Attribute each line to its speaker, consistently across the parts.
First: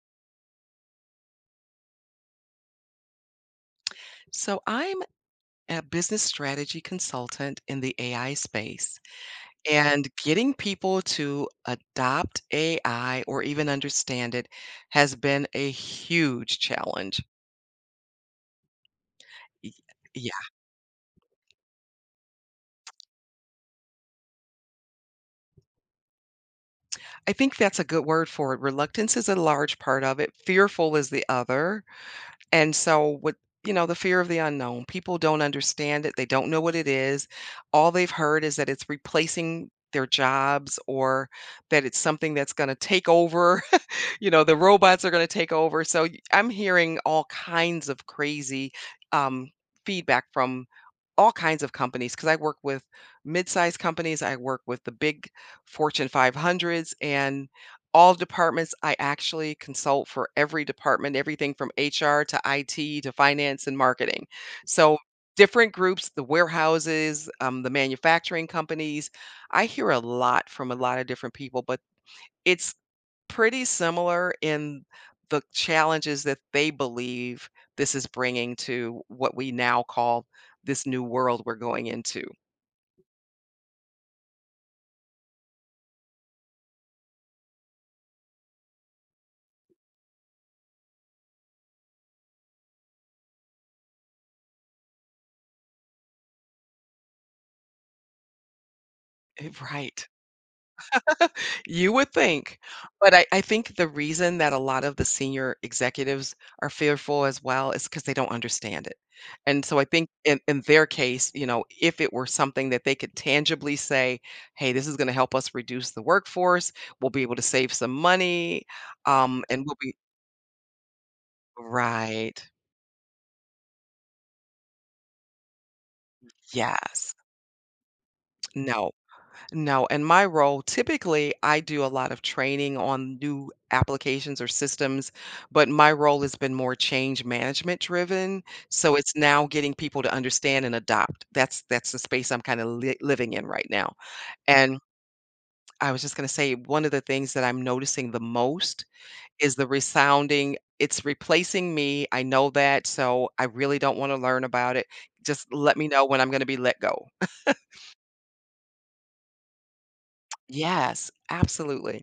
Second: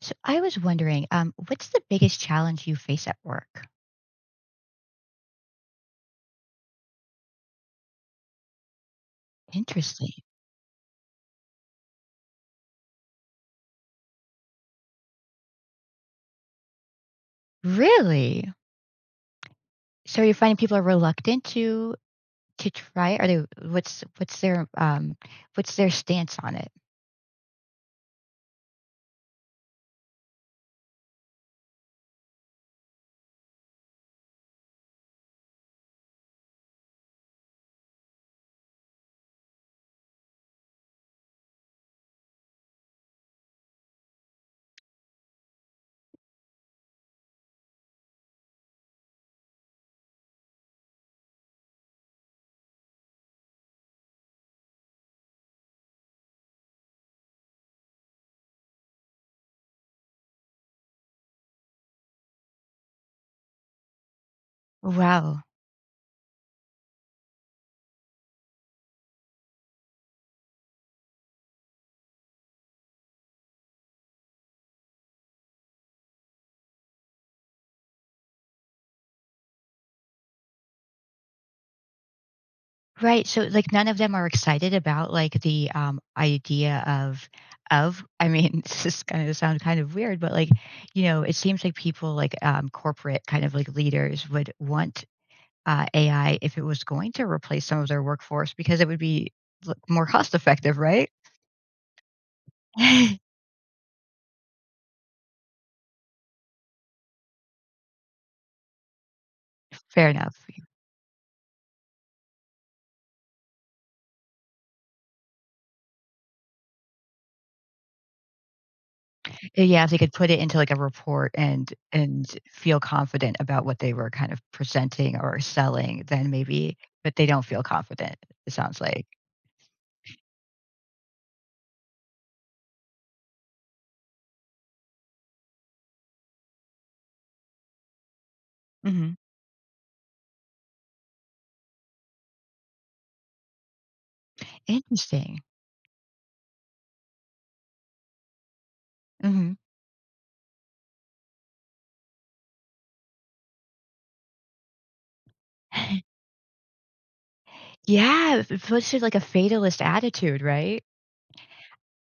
Speaker 1: So, I was wondering, um, what's the biggest challenge you face at work?
Speaker 2: So, I'm a business strategy consultant in the AI space, and
Speaker 1: Interesting.
Speaker 2: getting people to adopt AI or even understand it has been a huge challenge.
Speaker 1: Really?
Speaker 2: Y
Speaker 1: So, you're
Speaker 2: yeah.
Speaker 1: finding people are reluctant to to try it? Are they what's what's their, um what's their stance on it?
Speaker 2: I think that's a good word for it, reluctance is a large part of it, fearful is the other. And so, with you know, the fear of the unknown, people don't understand it, they don't know what it is. All they've heard is that it's replacing their jobs or that it's something that's gonna take over. You know, the robots are gonna take over, so y I'm hearing all kinds of crazy, um, feedback from all kinds of companies, 'cause I work with mid-size companies, I work with the big Fortune 500s and all departments, I actually consult for every department, everything from HR to IT to finance and marketing, so
Speaker 1: Wow.
Speaker 2: different groups, the warehouses, um, the manufacturing companies. I hear a lot from a lotta different people, but it's pretty similar in the challenges that they believe this is bringing to what we now call this new world we're going into.
Speaker 1: Right, so, like, none of them are excited about, like, the, um, idea of of I mean, this is gonna sound kind of weird, but, like, you know, it seems like people, like, um, corporate kind of, like, leaders would want, uh, AI if it was going to replace some of their workforce because it would be
Speaker 2: It
Speaker 1: l more
Speaker 2: right.
Speaker 1: cost-effective, right?
Speaker 2: You would think, but I I think the reason that a lot of the senior executives are fearful as well is 'cause they don't understand it. And so I
Speaker 1: Fair
Speaker 2: think
Speaker 1: enough,
Speaker 2: in in
Speaker 1: you
Speaker 2: their case, you know, if it were something that they could tangibly say, "Hey, this is gonna help us reduce the workforce, we'll be able to save some money, um, and we'll
Speaker 1: Yeah, if
Speaker 2: be"
Speaker 1: they could put it into, like, a report and and
Speaker 2: Right.
Speaker 1: feel confident about what they were kind of presenting or or selling, then maybe but
Speaker 2: Yes.
Speaker 1: they don't feel confident, it sounds
Speaker 2: No.
Speaker 1: like.
Speaker 2: No, in my role, typically, I do a lot of training on new applications or systems, but my role has been more change-management driven, so
Speaker 1: Mhm.
Speaker 2: it's now getting people to understand and adopt, that's that's the space I'm kind of li living in right now. And
Speaker 1: Interesting.
Speaker 2: I was just gonna say, one of the things that I'm noticing the most is
Speaker 1: Mhm.
Speaker 2: the resounding, "It's replacing me, I know that, so I really don't wanna learn about it, just let me know when I'm gonna be let go."
Speaker 1: Yeah, especially, like, a fatalist attitude, right?
Speaker 2: Yes, absolutely.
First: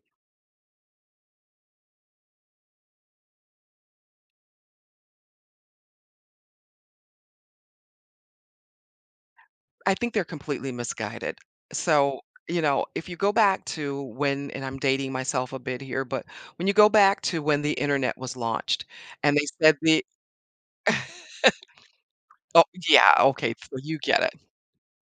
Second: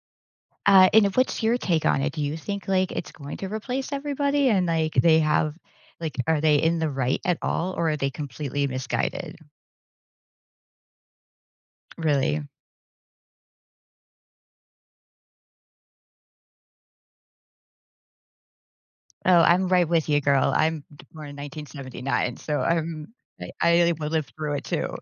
Speaker 1: Uh, and what's your take on it? Do you think, like, it's going to replace everybody, and, like, they have like, are they in the right at all, or are they completely misguided?
Speaker 2: I think they're completely misguided. So,
Speaker 1: Really?
Speaker 2: you know, if you go back to when and I'm dating myself a bit here, but when you go back to when the internet was launched and
Speaker 1: Oh,
Speaker 2: they
Speaker 1: I'm
Speaker 2: said
Speaker 1: right
Speaker 2: the
Speaker 1: with you, girl, I'm born in 1979, so
Speaker 2: oh,
Speaker 1: I'm
Speaker 2: yeah,
Speaker 1: I
Speaker 2: okay, so
Speaker 1: I
Speaker 2: you get it.
Speaker 1: lived through it too.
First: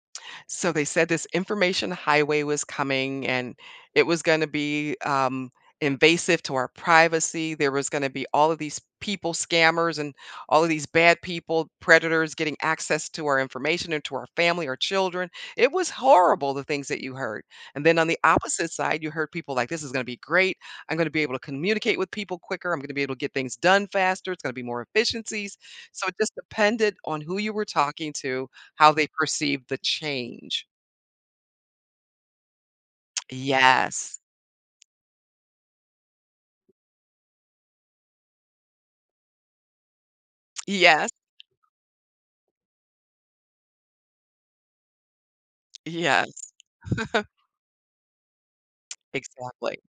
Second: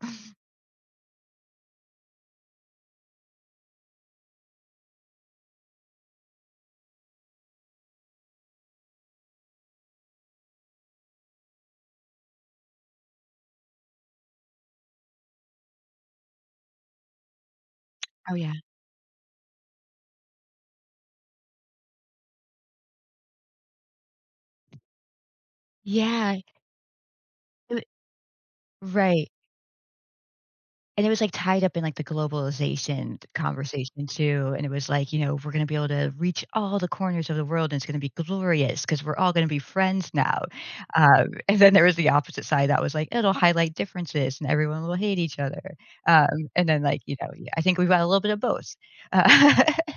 Speaker 2: So they said this information highway was coming, and it was gonna be, um, invasive to our privacy, there was gonna be all of these people, scammers, and all of these bad people predators getting access to our information and to our family, our children it was horrible the things that you heard, and then on the
Speaker 1: Oh, yeah.
Speaker 2: opposite side, you heard people like, "This is gonna be great, I'm gonna be able to communicate with people quicker, I'm gonna be able to get things done faster, it's gonna be more efficiencies." So, it just
Speaker 1: Yeah.
Speaker 2: depended on who you were
Speaker 1: I
Speaker 2: talking to, how they
Speaker 1: right.
Speaker 2: perceived the change.
Speaker 1: And it was, like, tied up in, like, the globalization conversation
Speaker 2: Yes.
Speaker 1: too, and it was like, you know, "We're gonna be able to reach all the corners of the world, and it's gonna be glorious 'cause we're all gonna be friends now."
Speaker 2: Yes.
Speaker 1: Um, and then there was the opposite side that was like, "It'll highlight differences, and everyone will hate each other," um,
Speaker 2: Yes.
Speaker 1: and then, like, you know, eh, I think we got a little bit of both.
Speaker 2: Exactly.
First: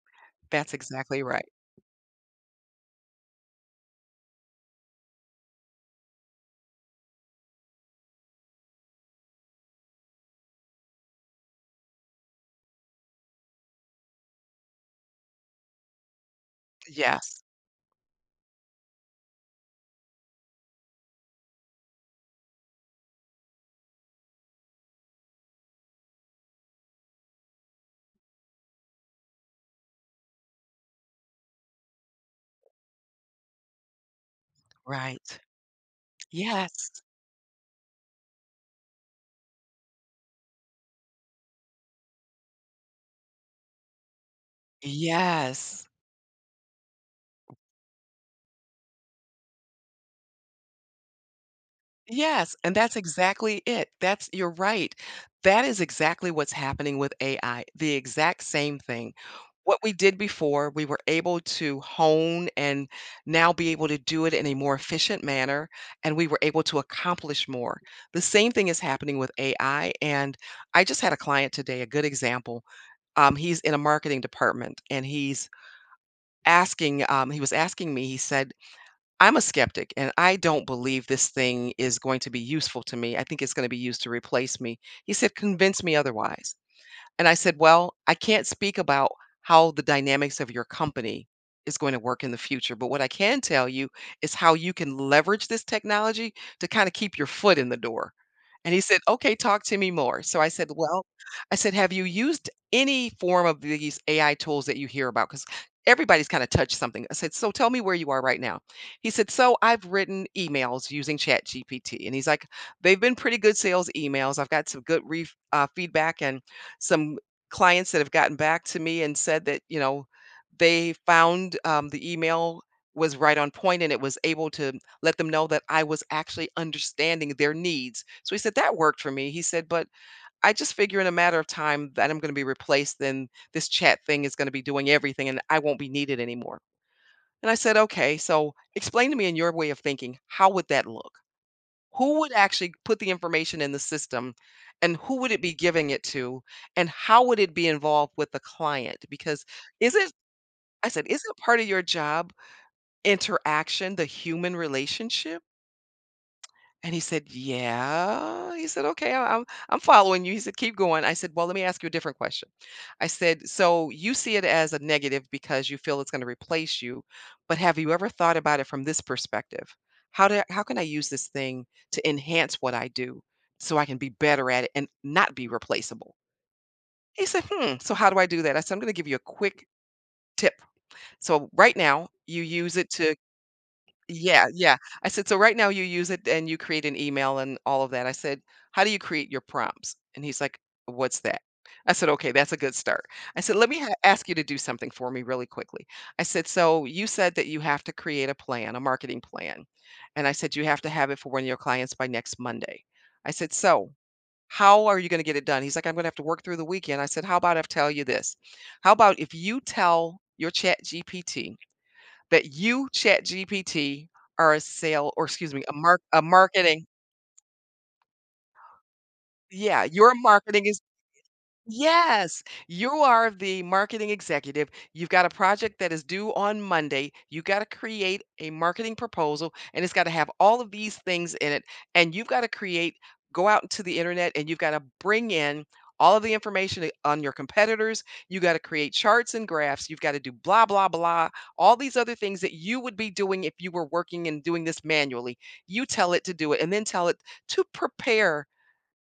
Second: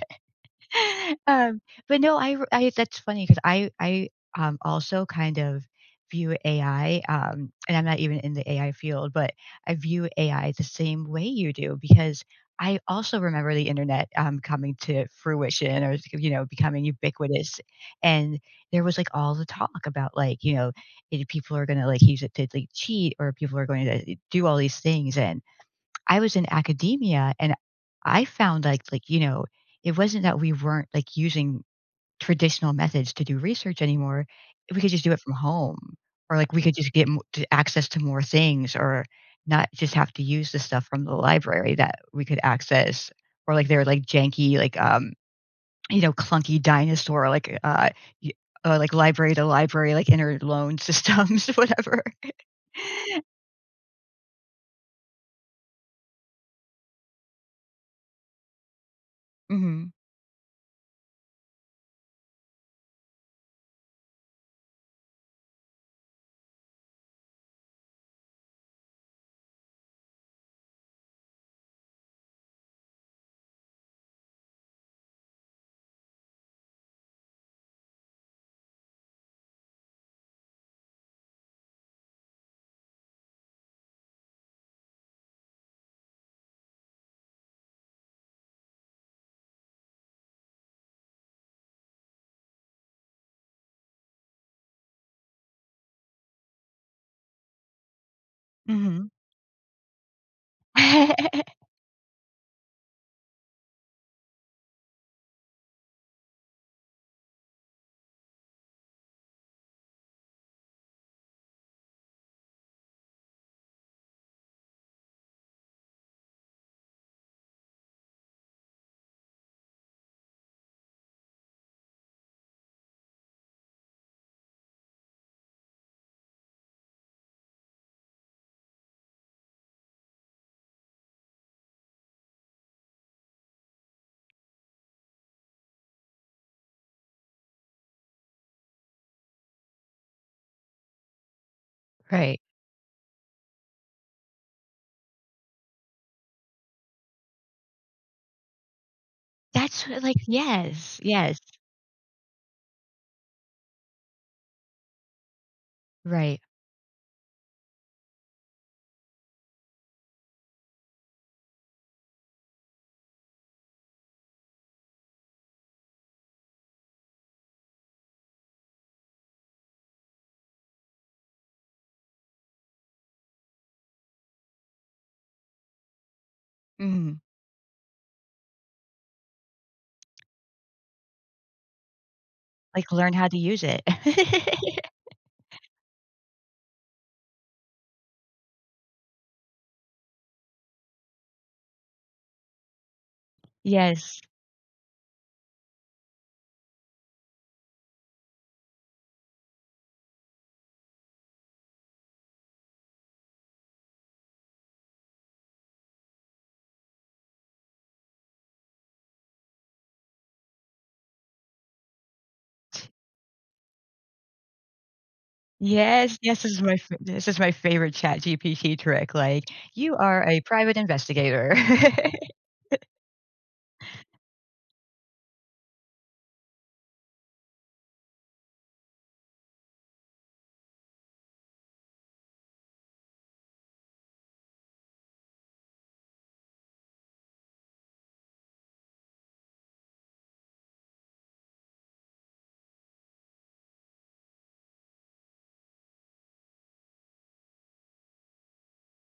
Speaker 2: That's exactly right.
Speaker 1: Um, but no, I r I that's funny 'cause I I, um, also kind of view AI, um, and I'm not even in the AI field, but I view AI the same way you do because I also remember the internet, um, coming to fruition or, th you know, becoming
Speaker 2: Yes.
Speaker 1: ubiquitous, and there was, like, all the talk about, like, you know, either people are gonna, like, use it to, like, cheat, or people are going eh, to do all these things, and I was in academia, and I found, like like, you know, it wasn't that we weren't, like, using traditional methods to do research anymore, we could just do it from
Speaker 2: Right.
Speaker 1: home. Or, like, we could just
Speaker 2: Yes.
Speaker 1: get m t access to more things or not just have to use the stuff from the library that we could access. Or, like, their, like, janky, like, um,
Speaker 2: Yes.
Speaker 1: you know, clunky dinosaur, like, uh, uh, y like, library-to-library, like, interloan systems, whatever.
Speaker 2: Yes, and that's exactly it. That's you're right, that is exactly what's happening with AI, the exact same thing. What
Speaker 1: Mhm.
Speaker 2: we did before, we were able to hone and now be able to do it in a more efficient manner, and we were able to accomplish more. The same thing is happening with AI, and I just had a client today, a good example, um, he's in a marketing department, and he's asking, um he was asking me, he said, "I'm a skeptic, and I don't believe this thing is going to be useful to me, I think it's gonna be used to replace me." He said, "Convince me otherwise," and I said, "Well, I can't speak about how the dynamics of your company is going to work in the future, but what I can tell you is how you can leverage this technology to kinda keep your foot in the door," and he said,
Speaker 1: Mhm.
Speaker 2: "Okay, talk to me more," so I said, "Well," I said, "Have you used any form of th these AI tools that you hear about?, 'cause everybody's kind of touched something". I said, "So tell me where you are right now." He said, "So, I've written emails using ChatGPT," and he's like, "They've been pretty good sales emails, I've got some good ref uh, feedback and some clients that have gotten back to me and said that, you know, they found, um, the email was right on point and it was able to let them know that I was actually understanding their needs". So he said, "That worked for me." He said, "But, I just figure in a matter of time that I'm gonna be replaced, then this chat-thing is gonna be doing everything and I won't be needed anymore," and I said, "Okay, so explain to me in your way of thinking, how would that look? Who would
Speaker 1: Right.
Speaker 2: actually put the information in the system, and who would it be giving it to, and how would it be involved with the client? Because
Speaker 1: That's
Speaker 2: is
Speaker 1: what
Speaker 2: it"
Speaker 1: like,
Speaker 2: I
Speaker 1: yes.
Speaker 2: said, "...isn't
Speaker 1: Yes.
Speaker 2: part of your job interaction, the human relationship?"
Speaker 1: Right.
Speaker 2: And he said, "Yeah," he said, "Okay, I'm I'm I'm following you." He said, "Keep going." I said, "Well, let me ask you a different question." I said, "So you see it as a negative because you feel it's gonna replace you, but have you ever thought about it from this perspective? How do how can I use this thing to enhance what I do, so I can be better at it and not be replaceable?"
Speaker 1: Mhm.
Speaker 2: He said, "Hmm, so how do I do that?" I said, "I'm gonna give you a quick tip, so right now you use it
Speaker 1: Like learn
Speaker 2: to"
Speaker 1: how to use it.
Speaker 2: Yeah yeah. I said, "So right now you use it and you create an email and all of that." I said, "How do you create your prompts?" And he's like, "What's that?" I said, "Okay, that's a good start." I said, "Let me a
Speaker 1: Yes.
Speaker 2: ask you to do something for me really quickly." I said, "So, you said that you have to create a plan, a marketing plan," and I said, "You have to have it for one of your clients by next Monday." I said, "So, how are you gonna get it done?" He's like, "I'm gonna have to work through the weekend." I said, "How about I tell you this? How 'bout if you tell your ChatGPT that 'you, ChatGPT, are a sale' or excuse me, 'a mark
Speaker 1: Yes!
Speaker 2: a
Speaker 1: This is my
Speaker 2: marketing'"
Speaker 1: f this is my favorite ChatGPT trick, like,
Speaker 2: Yeah,
Speaker 1: "You
Speaker 2: your
Speaker 1: are a
Speaker 2: marketing
Speaker 1: private
Speaker 2: is,
Speaker 1: investigator."
Speaker 2: [unintelligible] yes! "You are the marketing executive, you've got a project that is due on Monday, you gotta create a marketing proposal, and it's gotta have all of these things in it, and you've gotta create go out into the internet and you've gotta bring in all of the information, eh, on your competitors, you gotta create charts and graphs, you've gotta do blah, blah, blah, all these other things that you would be doing if you were working and doing this manually. You tell it to do it and then tell it to prepare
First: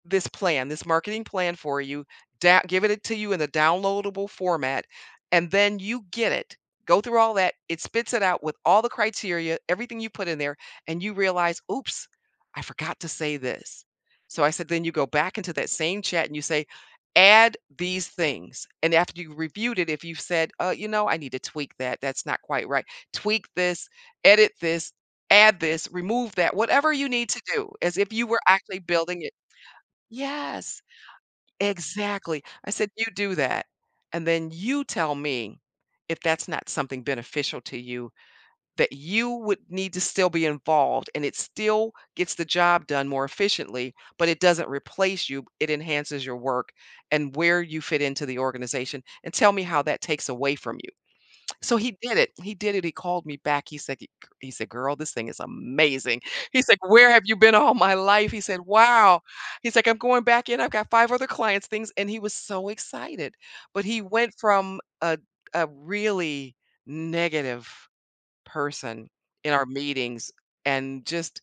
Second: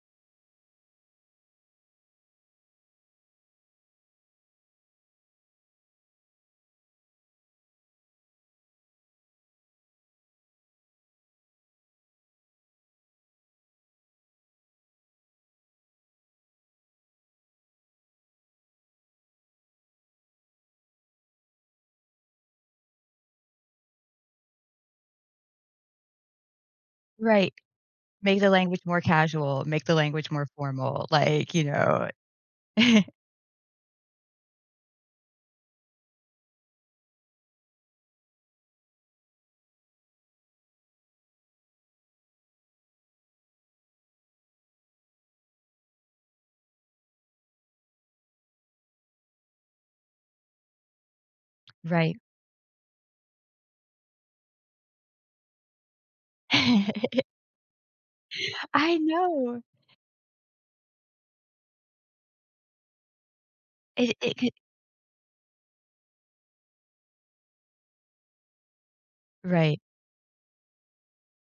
Speaker 2: this plan, this marketing plan for you, dow give it to you in a downloadable format, and then you get it. Go through all that, it spits it out with all the criteria, everything you put in there, and you realize, 'Oops, I forgot to say this'" So I said, "Then you go back into that same chat and you say, 'Add these things,' and after you've reviewed it, if you've said, 'Uh, you know, I need to tweak that, that's not quite right', tweak this, edit this, add this, remove that, whatever you need to
Speaker 1: Right.
Speaker 2: do as if you
Speaker 1: "Make
Speaker 2: were
Speaker 1: the
Speaker 2: actually
Speaker 1: language more
Speaker 2: building it"
Speaker 1: casual, make the language more
Speaker 2: Yes!
Speaker 1: formal." Like, you know.
Speaker 2: Exactly. I said, "You do that, and then you tell me if that's not something beneficial to you, that you would need to still be involved and it still gets the job done more efficiently, but it doesn't replace you, b it enhances your work and where you fit into the organization, and tell me how that takes away from you." So he
Speaker 1: Right.
Speaker 2: did it. He did it, he called me back, he said g c he said, "Girl, this thing is amazing." He's like, "Where have you been all my life?" He said,
Speaker 1: I
Speaker 2: "Wow."
Speaker 1: know!
Speaker 2: He's like, "I'm going back in, I've got 5 other clients, things," and he was so excited. But he
Speaker 1: It
Speaker 2: went
Speaker 1: it could
Speaker 2: from a d a really negative person in our
Speaker 1: Right.
Speaker 2: meetings and just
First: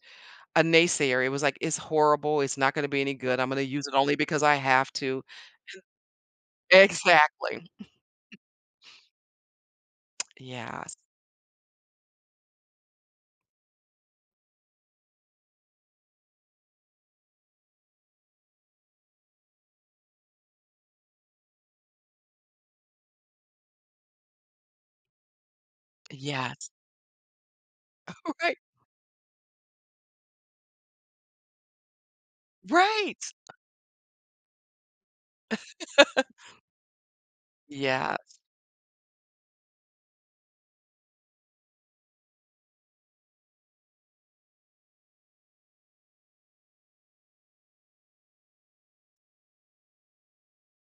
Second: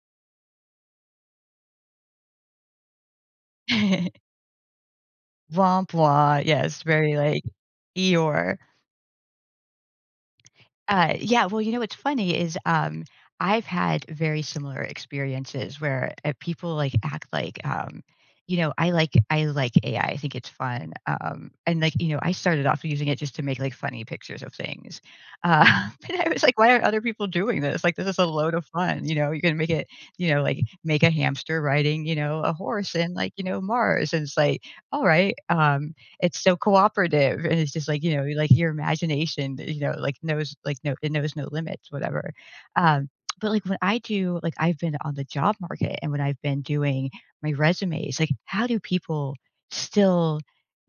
Speaker 2: a naysayer, he was like, "It's horrible, it's not gonna be any good, I'm gonna use it only because I have to."
Speaker 1: [unintelligible] Yes, very like
Speaker 2: Exactly.
Speaker 1: Eeyore.
Speaker 2: Yes.
Speaker 1: Uh, yeah, well, you know what's funny is, um, I've had very similar experiences where, uh, people, like, act like, um, you know, I like I like AI, I think it's fun, um, and like, you know, I started off using it just to make, like, funny pictures of things. Uh, but I was like,
Speaker 2: Yes.
Speaker 1: "Why aren't other people doing this?" Like, this is a
Speaker 2: All
Speaker 1: load
Speaker 2: right.
Speaker 1: of fun, you know, you can make it you know, like make a hamster riding, you know, a horse in,
Speaker 2: Right.
Speaker 1: like, you know, Mars. And it's like, all right, um, it's so cooperative, and it's just like you know,
Speaker 2: Yes.
Speaker 1: like, your imagination, you know, like knows like know it knows no limits, whatever, um, but, like, when I do like, I've been on the job market, and when I've been doing my resumes, like, how do people still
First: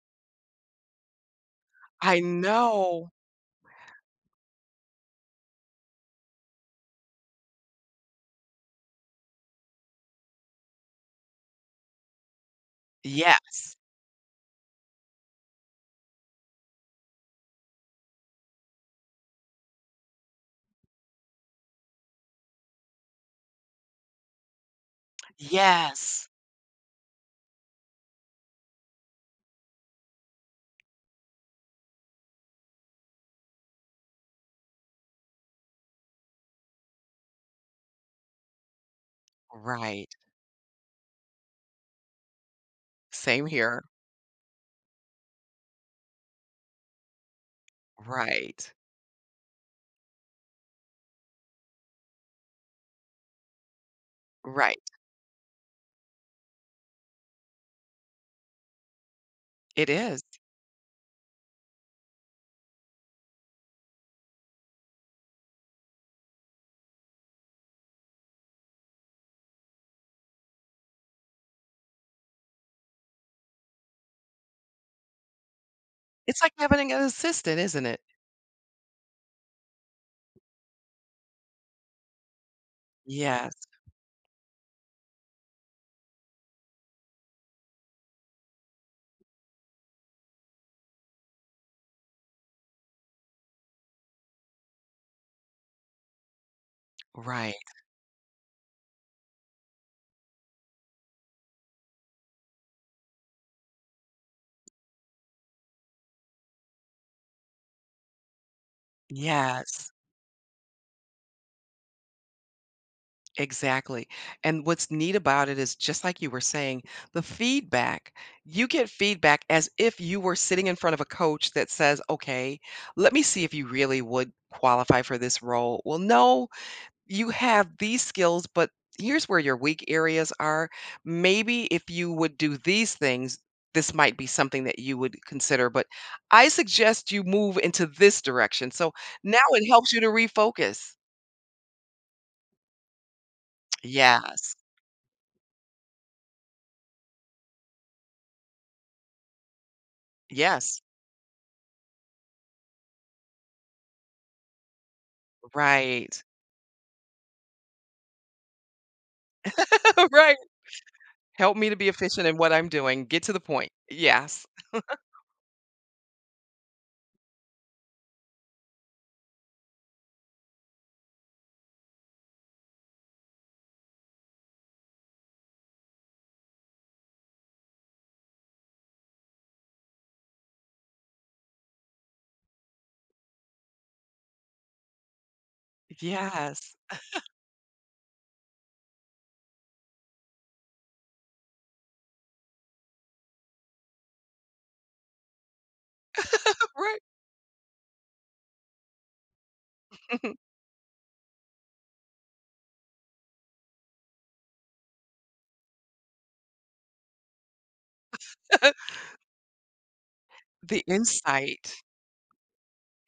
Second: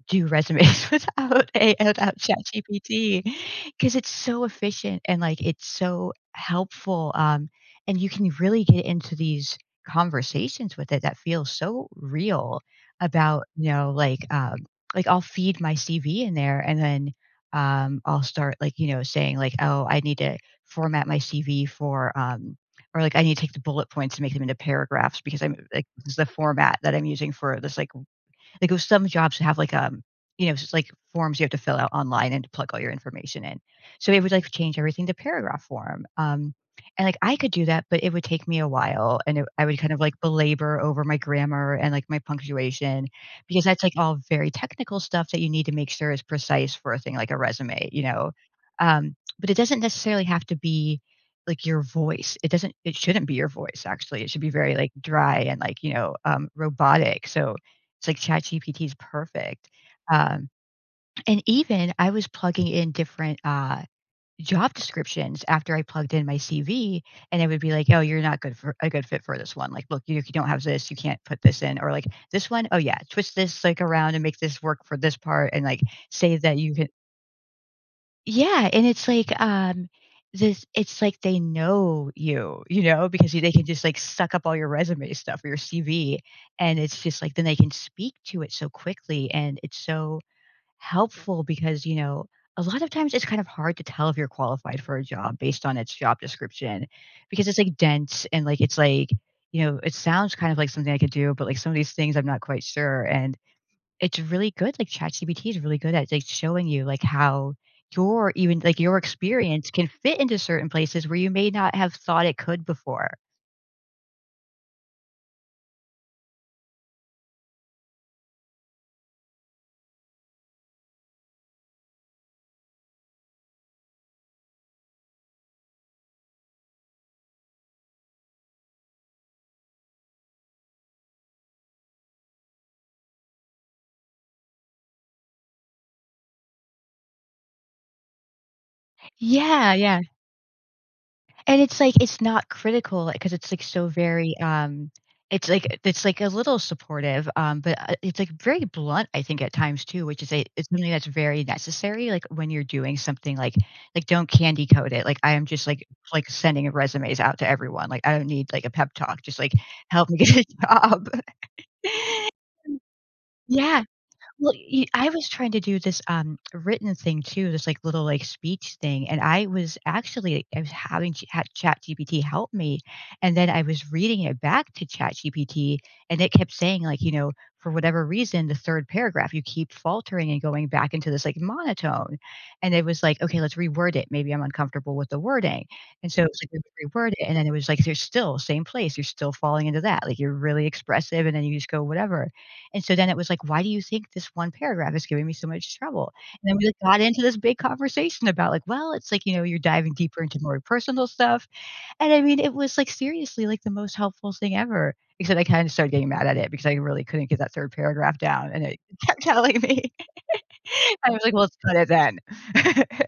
Speaker 1: do resumes without a without
Speaker 2: I know.
Speaker 1: ChatGPT? 'Cause it's so efficient, and, like, it's so helpful, um, and you can really get into these conversations with it that feel so real about, you
Speaker 2: Yes.
Speaker 1: know, like, um, like, I'll feed my CV in there, and then, um, I'll start like, you know, saying like, "Oh, I need to format my CV for, um" Or, like, "I need to take the bullet points and make them into paragraphs," because I'm, like, this is the
Speaker 2: Yes.
Speaker 1: format that I'm using for this like like with some jobs have like, um, you know, just like forms you have to fill out online, and plug all your information in, so, it would, like, change everything to paragraph form, um, and like I could do that, but it would take me a while, and it I would kind of,
Speaker 2: Right.
Speaker 1: like, belabor over my grammar, and, like, my punctuation.
Speaker 2: Same
Speaker 1: Because
Speaker 2: here.
Speaker 1: that's, like, all very technical stuff that you need to make sure is precise for a thing, like, a resume, you know,
Speaker 2: Right.
Speaker 1: um, but, it doesn't necessarily have to be, like, your voice, it doesn't, it shouldn't be your voice, actually, it should be very,
Speaker 2: Right.
Speaker 1: like, dry and, like, you know, um, robotic, so it's like ChatGPT is perfect.
Speaker 2: It is.
Speaker 1: Um, and even I was plugging in different, uh, job descriptions after I plugged in my CV, and it would be like, "Oh, you're not good for a good fit for this one, like, look, you know, if you don't have this, you can't put this in." Or like, "This one, oh yeah, twist this, like, around, and make this work for this part, and, like, say
Speaker 2: It's like
Speaker 1: that you can"
Speaker 2: having an assistant, isn't it.
Speaker 1: Yeah, and it's like um, this it's like they know you you know, because they
Speaker 2: Yes.
Speaker 1: can just like suck up all your resume stuff or your CV, and it's just like then they can speak to it so quickly, and it's, so, helpful because, you know, a lot of times it's kind of hard to tell if you're qualified for a job based on its job description. Because
Speaker 2: Right.
Speaker 1: it's, like, dense and, like it's, like, you know, it sounds, kind of like, something I could do, but, like, some of these things I'm not quite sure, and it's really good like, ChatGPT is really good at, like, showing you, like, how your, even like, your experience can
Speaker 2: Yes.
Speaker 1: fit into certain places where you may not have thought it could before.
Speaker 2: Exactly, and what's neat about it is, just like, you were saying, the feedback, you get feedback as if you were sitting in front of a coach that says, "Okay, let me see if you really would qualify for this role. Well, no, you have these skills, but here's where your weak areas are, maybe if you would do these things, this might be something that you would consider. But I suggest you move into this direction." So now it
Speaker 1: Yeah,
Speaker 2: helps you
Speaker 1: yeah.
Speaker 2: to refocus.
Speaker 1: And it's, like, it's not critical, like 'cause it's like so very,
Speaker 2: Yes.
Speaker 1: um It's like it's like a little supportive, um, but, uh, it's like very blunt I think at times too, which is a it's
Speaker 2: Yes.
Speaker 1: something that's very necessary, like when you're doing something like like don't candy coat it, like I am just like
Speaker 2: Right.
Speaker 1: like sending resumes out to everyone. Like I don't need like a pep talk. Just like help me get
Speaker 2: Right.
Speaker 1: a job.
Speaker 2: Help me to be efficient in what I'm doing. Get to the point.
Speaker 1: Yeah.
Speaker 2: Yes.
Speaker 1: Well, y I was trying to do this, um, written thing too, this, like, little, like, speech thing, and I was actually, i having Ch had ChatGPT help me, and then I was reading it back to ChatGPT, and it kept saying like, you know, "For whatever reason, the 3rd paragraph, you keep faltering and going back into this like monotone." And it was like, "Okay, let's reword it." Maybe I'm uncomfortable with the wording. And so it like,"
Speaker 2: Yes.
Speaker 1: [unintelligible] reword it." And then it was like, "You're still same place; you're still falling into that, like you're really expressive, and then you just go whatever." And so then it was like, "Why do you think this 1 paragraph is giving me so much trouble?" And then we like
Speaker 2: Right.
Speaker 1: got into this big conversation about like, "Well, it's like, you know, you're diving deeper into more personal stuff" and I mean, it was like seriously like the most helpful thing ever except I kinda started getting mad at it because I really couldn't get that 3rd paragraph down, and it kept telling me
Speaker 2: The
Speaker 1: I was like, "Well, screw
Speaker 2: insight.
Speaker 1: it then."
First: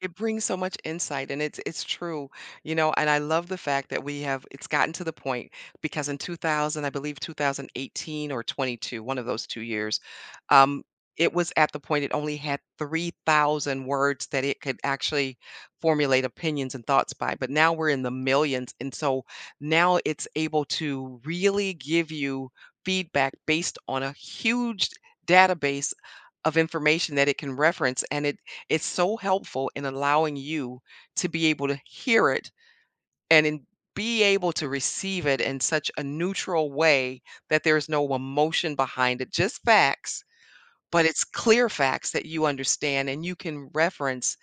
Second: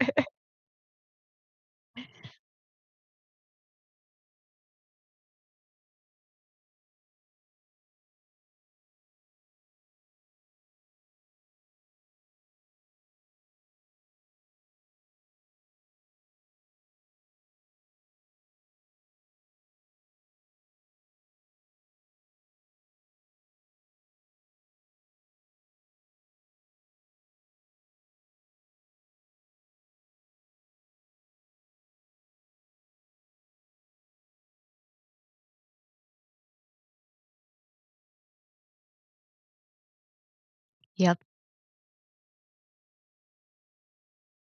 Speaker 2: It brings so much insight, and it's it's true, you know, and I love the fact that we have it's gotten to the point because in 2000, I believe 2018 or '22 one of those 2 years, um, it was at the point it only had 3,000 words that it could actually formulate opinions and thoughts by, but now we're in the millions, and so now it's able to really give you feedback based on a huge database of information that it can reference. And it it's so helpful in allowing you to be able to hear it and in be able to receive it in such a neutral way that there's no emotion behind it, just facts, but
Speaker 1: Yep.
Speaker 2: it's clear facts that you understand, and you can reference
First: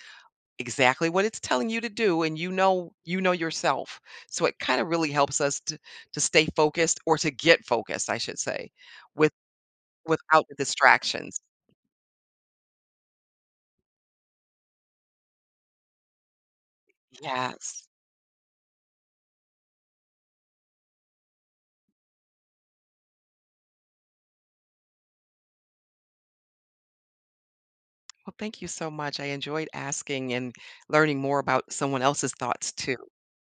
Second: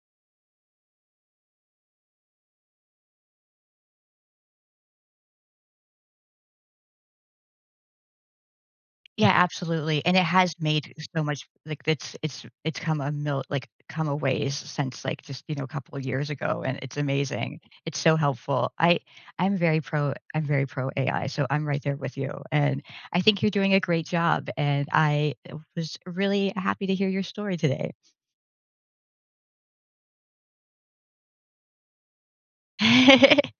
Speaker 2: exactly what it's telling you to do, and you know you know yourself. So it kind of really helps us to to stay focused or to get focused, I should say, with
Speaker 1: Yeah, absolutely. And it
Speaker 2: without
Speaker 1: has
Speaker 2: the
Speaker 1: made so
Speaker 2: distractions.
Speaker 1: much Like it's it's it's come a mil like come a ways since like just, you know, couple years ago, and it's amazing.
Speaker 2: Yes.
Speaker 1: It's so helpful. I I'm very pro I'm very pro AI, so I'm right there with you, and I think you're doing a great job, and I was really happy to hear your story today.
Speaker 2: Well, thank you so much. I enjoyed asking and learning more about someone else's thoughts too.